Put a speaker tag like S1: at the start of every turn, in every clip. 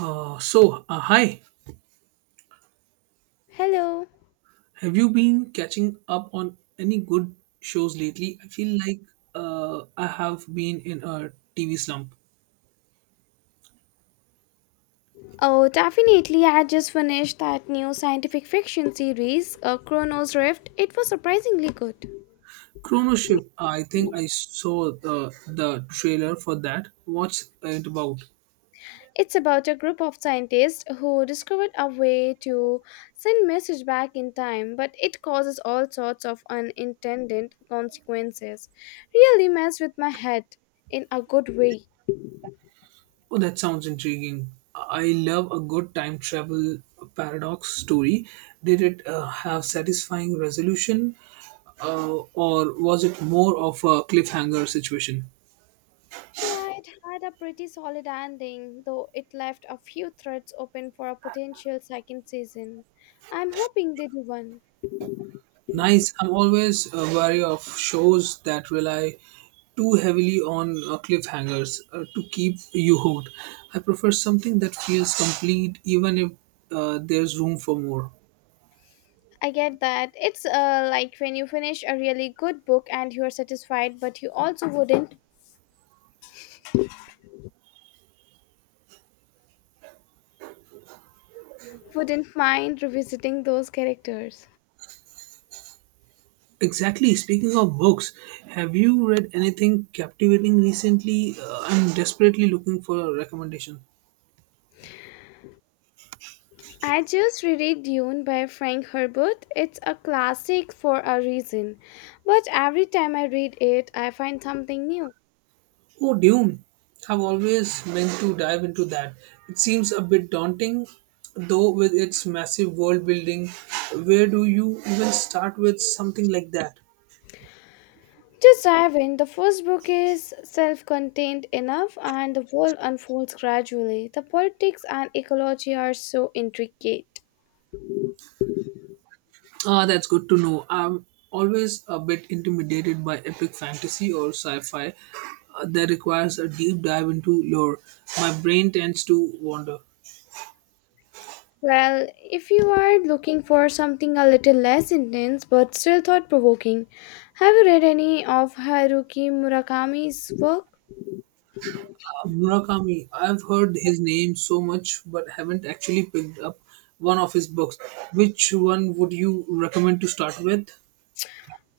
S1: Hi.
S2: Hello.
S1: Have you been catching up on any good shows lately? I feel like I have been in a TV slump.
S2: Oh, definitely. I had just finished that new scientific fiction series, Chronos Rift. It was surprisingly good.
S1: Chrono Shift. I think I saw the trailer for that. What's it about?
S2: It's about a group of scientists who discovered a way to send message back in time, but it causes all sorts of unintended consequences. Really messed with my head in a good way.
S1: Oh, that sounds intriguing. I love a good time travel paradox story. Did it have satisfying resolution, uh, or was it more of a cliffhanger situation?
S2: Yeah, it had a pretty solid ending, though it left a few threads open for a potential second season. I'm hoping they do one.
S1: Nice. I'm always wary of shows that rely too heavily on cliffhangers to keep you hooked. I prefer something that feels complete, even if there's room for more.
S2: I get that. It's like when you finish a really good book and you are satisfied, but you also wouldn't mind revisiting those characters.
S1: Exactly. Speaking of books, have you read anything captivating recently? I'm desperately looking for a recommendation.
S2: I just reread Dune by Frank Herbert. It's a classic for a reason, but every time I read it, I find something new.
S1: Oh, Dune. I've always meant to dive into that. It seems a bit daunting, though, with its massive world building. Where do you even start with something like that?
S2: Just dive in. The first book is self contained enough, and the world unfolds gradually. The politics and ecology are so intricate.
S1: Ah, that's good to know. I'm always a bit intimidated by epic fantasy or sci fi that requires a deep dive into lore. My brain tends to wander.
S2: Well, if you are looking for something a little less intense but still thought provoking, have you read any of Haruki Murakami's work?
S1: Murakami, I've heard his name so much but haven't actually picked up one of his books. Which one would you recommend to start with?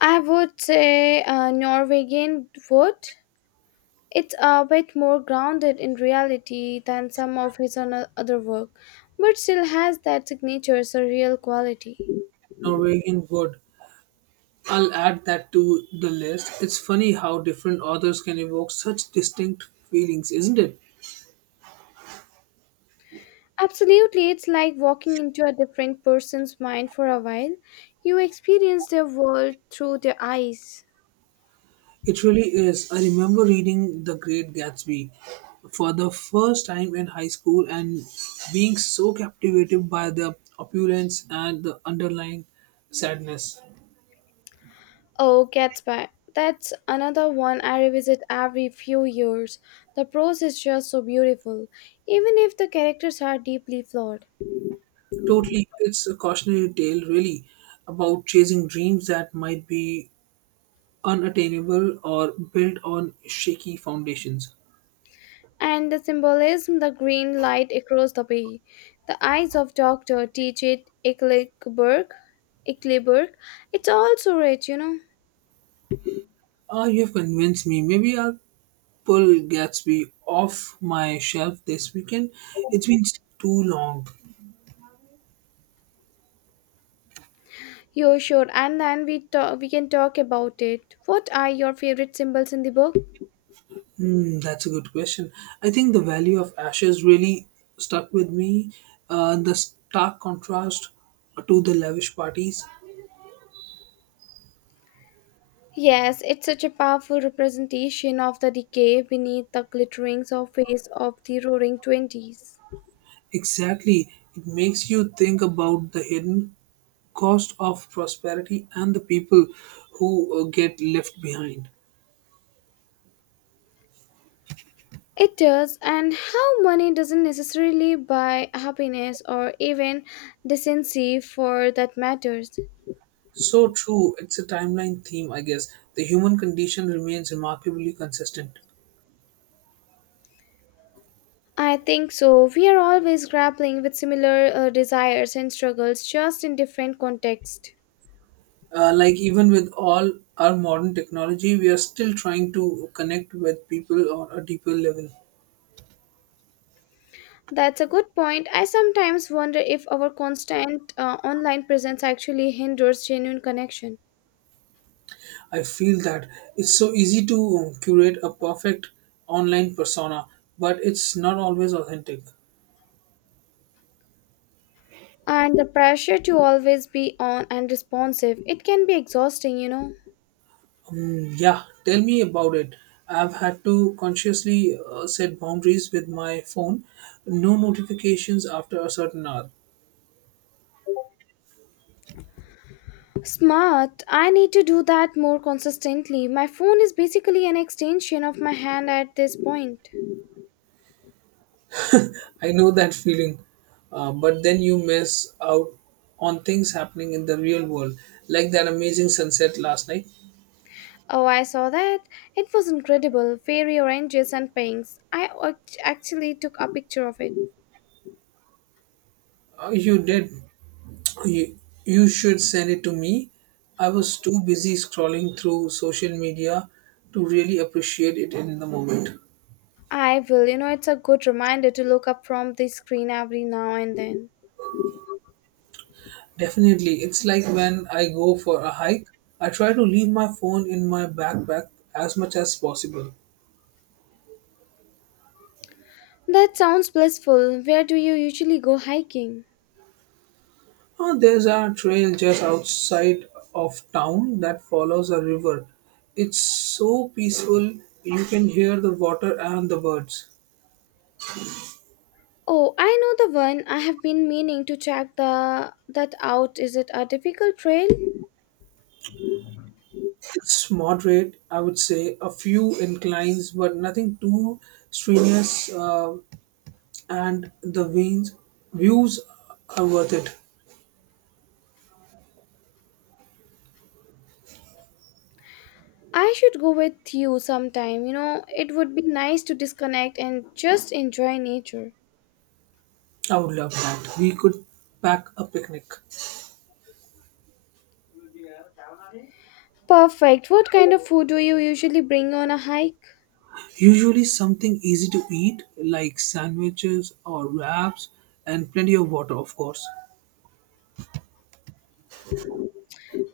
S2: I would say Norwegian Wood. It's a bit more grounded in reality than some of his other work, but still has that signature surreal quality.
S1: Norwegian Wood. I'll add that to the list. It's funny how different authors can evoke such distinct feelings, isn't it?
S2: Absolutely, it's like walking into a different person's mind for a while. You experience their world through their eyes.
S1: It really is. I remember reading The Great Gatsby for the first time in high school and being so captivated by the opulence and the underlying sadness.
S2: Oh, Cat's by. That's another one I revisit every few years. The prose is just so beautiful, even if the characters are deeply flawed.
S1: Totally, it's a cautionary tale, really, about chasing dreams that might be unattainable or built on shaky foundations.
S2: And the symbolism, the green light across the bay, the eyes of Dr. T.J. Eckleburg, Eckleburg, it's all so rich, you know.
S1: Ah, you have convinced me. Maybe I'll pull Gatsby off my shelf this weekend. It's been too long.
S2: You're sure, and then we can talk about it. What are your favorite symbols in the book?
S1: Hmm, that's a good question. I think the value of ashes really stuck with me. The stark contrast to the lavish parties.
S2: Yes, it's such a powerful representation of the decay beneath the glittering surface of the roaring '20s.
S1: Exactly. It makes you think about the hidden cost of prosperity and the people who get left behind.
S2: It does, and how money doesn't necessarily buy happiness or even decency for that matters.
S1: So true. It's a timeline theme, I guess. The human condition remains remarkably consistent.
S2: I think so. We are always grappling with similar desires and struggles just in different contexts.
S1: Like even with all our modern technology, we are still trying to connect with people on a deeper level.
S2: That's a good point. I sometimes wonder if our constant online presence actually hinders genuine connection.
S1: I feel that it's so easy to curate a perfect online persona, but it's not always authentic.
S2: And the pressure to always be on and responsive, it can be exhausting.
S1: Mm, yeah, tell me about it. I've had to consciously set boundaries with my phone. No notifications after a certain hour.
S2: Smart, I need to do that more consistently. My phone is basically an extension of my hand at this point.
S1: I know that feeling. But then you miss out on things happening in the real world, like that amazing sunset last night.
S2: Oh, I saw that. It was incredible, fairy oranges and pinks. I actually took a picture of it.
S1: You did. You, you should send it to me. I was too busy scrolling through social media to really appreciate it in the moment.
S2: I will. It's a good reminder to look up from the screen every now and then.
S1: Definitely. It's like when I go for a hike, I try to leave my phone in my backpack as much as possible.
S2: That sounds blissful. Where do you usually go hiking?
S1: There's a trail just outside of town that follows a river. It's so peaceful, you can hear the water and the birds.
S2: Oh, I know the one. I have been meaning to check the that out. Is it a difficult trail?
S1: It's moderate, I would say, a few inclines, but nothing too strenuous, and the views are worth it.
S2: I should go with you sometime. You know, it would be nice to disconnect and just enjoy nature.
S1: I would love that. We could pack a picnic.
S2: Perfect. What kind of food do you usually bring on a hike?
S1: Usually something easy to eat like sandwiches or wraps and plenty of water, of course.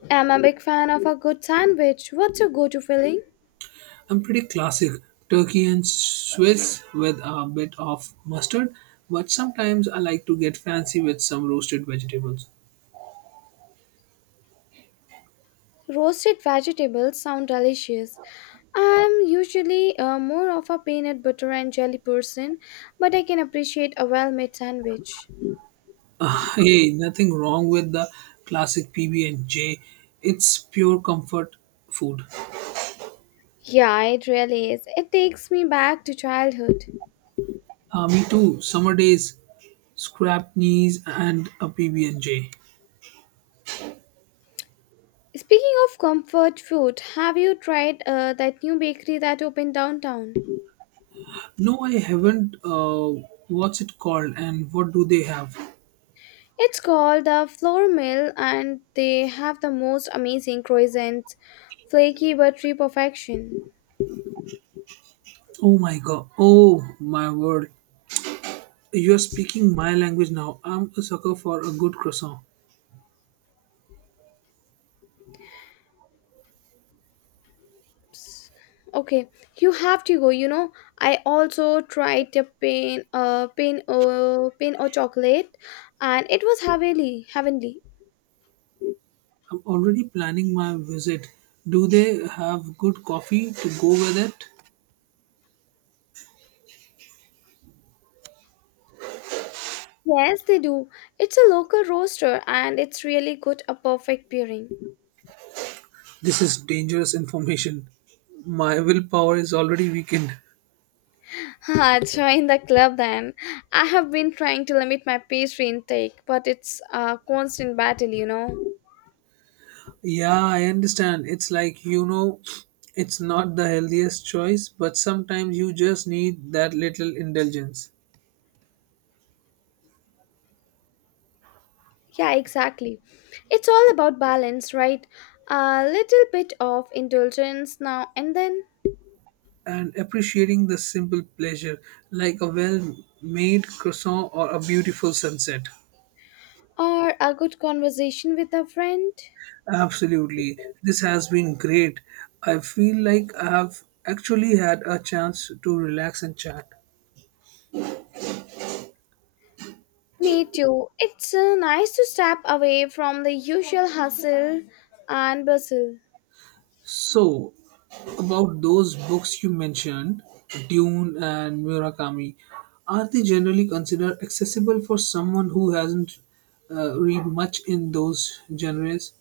S2: I'm a big fan of a good sandwich. What's your go-to filling?
S1: I'm pretty classic turkey and Swiss with a bit of mustard, but sometimes I like to get fancy with some roasted vegetables.
S2: Roasted vegetables sound delicious. I'm usually more of a peanut butter and jelly person, but I can appreciate a well-made sandwich.
S1: Ah, hey, nothing wrong with the classic PB&J. It's pure comfort food.
S2: Yeah, it really is. It takes me back to childhood.
S1: Ah, me too. Summer days, scrap knees and a PB&J.
S2: Speaking of comfort food, have you tried that new bakery that opened downtown?
S1: No, I haven't. What's it called? And what do they have?
S2: It's called the Flour Mill, and they have the most amazing croissants, flaky buttery perfection.
S1: Oh my god. Oh my word. You're speaking my language now. I'm a sucker for a good croissant.
S2: Okay, you have to go. You know, I also tried the pain or chocolate, and it was heavenly, heavenly.
S1: I'm already planning my visit. Do they have good coffee to go with it?
S2: Yes, they do. It's a local roaster and it's really good, a perfect pairing.
S1: This is dangerous information. My willpower is already weakened.
S2: Ah, join the club then. I have been trying to limit my pastry intake, but it's a constant battle.
S1: Yeah, I understand. It's like, it's not the healthiest choice, but sometimes you just need that little indulgence.
S2: Yeah, exactly. It's all about balance, right? A little bit of indulgence now and then,
S1: And appreciating the simple pleasure like a well made croissant or a beautiful sunset.
S2: or a good conversation with a friend.
S1: Absolutely. This has been great. I feel like I have actually had a chance to relax and chat.
S2: Me too. It's nice to step away from the usual hustle and bustle.
S1: So, about those books you mentioned, Dune and Murakami, are they generally considered accessible for someone who hasn't read much in those genres?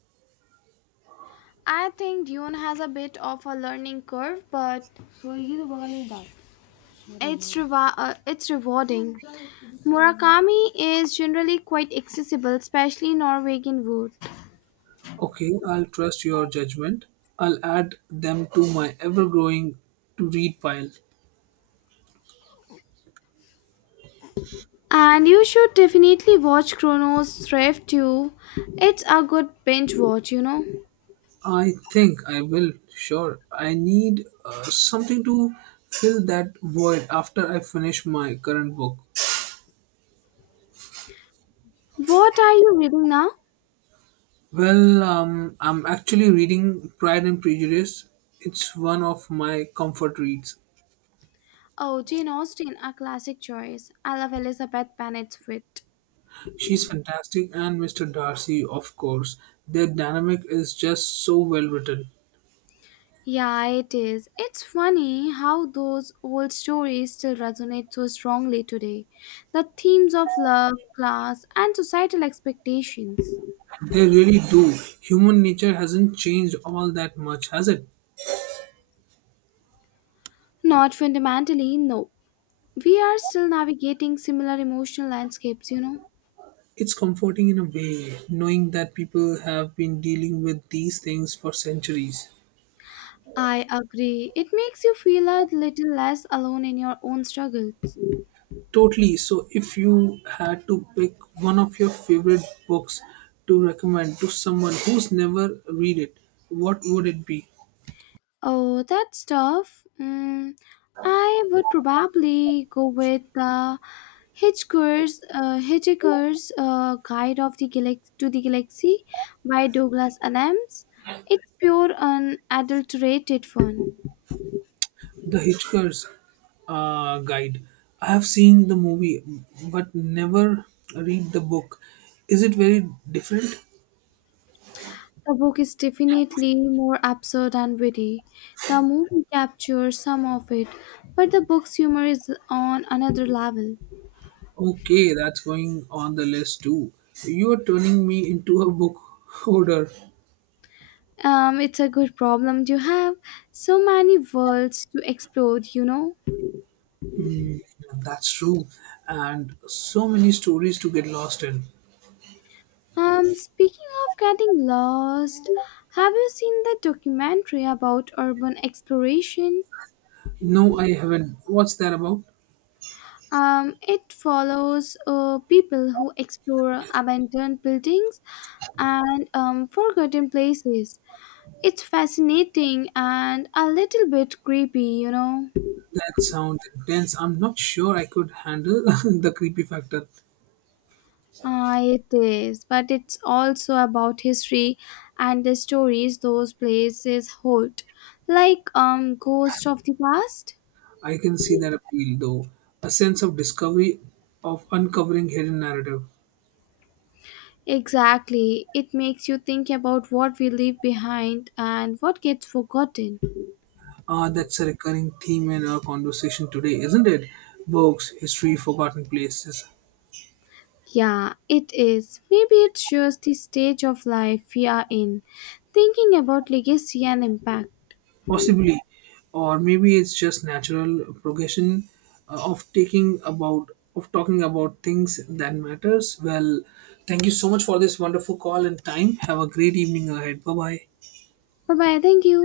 S2: I think Dune has a bit of a learning curve, but So ये तो बगल में डाल, मेरे it's, लिए। It's rewarding. Murakami is generally quite accessible, especially Norwegian wood.
S1: Okay, I'll trust your judgment. I'll add them to my ever growing to read pile.
S2: And you should definitely watch Chrono's Thrift too. It's a good binge watch.
S1: I think I will, sure. I need something to fill that void after I finish my current book.
S2: What are you reading now?
S1: Well, I'm actually reading Pride and Prejudice. It's one of my comfort reads.
S2: Oh, Jane Austen, a classic choice. I love Elizabeth Bennet's wit.
S1: She's fantastic, and Mr. Darcy, of course. Their dynamic is just so well written.
S2: Yeah, it is. It's funny how those old stories still resonate so strongly today. The themes of love, class, and societal expectations.
S1: They really do. Human nature hasn't changed all that much, has it?
S2: Not fundamentally, no. We are still navigating similar emotional landscapes, you know.
S1: It's comforting in a way, knowing that people have been dealing with these things for centuries.
S2: I agree. It makes you feel a little less alone in your own struggles.
S1: Totally. So, if you had to pick one of your favorite books to recommend to someone who's never read it, what would it be?
S2: Oh, that's tough. Mm, I would probably go with the Hitchhiker's Guide to the Galaxy by Douglas Adams. It's pure unadulterated fun.
S1: The Hitchhiker's Guide. I have seen the movie, but never read the book. Is it very different?
S2: The book is definitely more absurd and witty. The movie captures some of it, but the book's humor is on another level.
S1: Okay, that's going on the list too. You are turning me into a book hoarder.
S2: It's a good problem to have. So many worlds to explore.
S1: Hmm, that's true. And so many stories to get lost in.
S2: Speaking of getting lost, have you seen the documentary about urban exploration?
S1: No, I haven't. What's that about?
S2: It follows people who explore abandoned buildings and forgotten places. It's fascinating and a little bit creepy, you know.
S1: That sounds intense. I'm not sure I could handle the creepy factor.
S2: Ah, it is, but it's also about history and the stories those places hold, like ghosts of the past.
S1: I can see that appeal though. A sense of discovery, of uncovering hidden narrative.
S2: Exactly. It makes you think about what we leave behind and what gets forgotten.
S1: Ah, that's a recurring theme in our conversation today, isn't it? Books, history, forgotten places.
S2: Yeah, it is. Maybe it shows the stage of life we are in, thinking about legacy and impact.
S1: Possibly, or maybe it's just natural progression uh, of taking about of talking about things that matters. Well, thank you so much for this wonderful call and time. Have a great evening ahead. Bye bye.
S2: Bye bye. Thank you.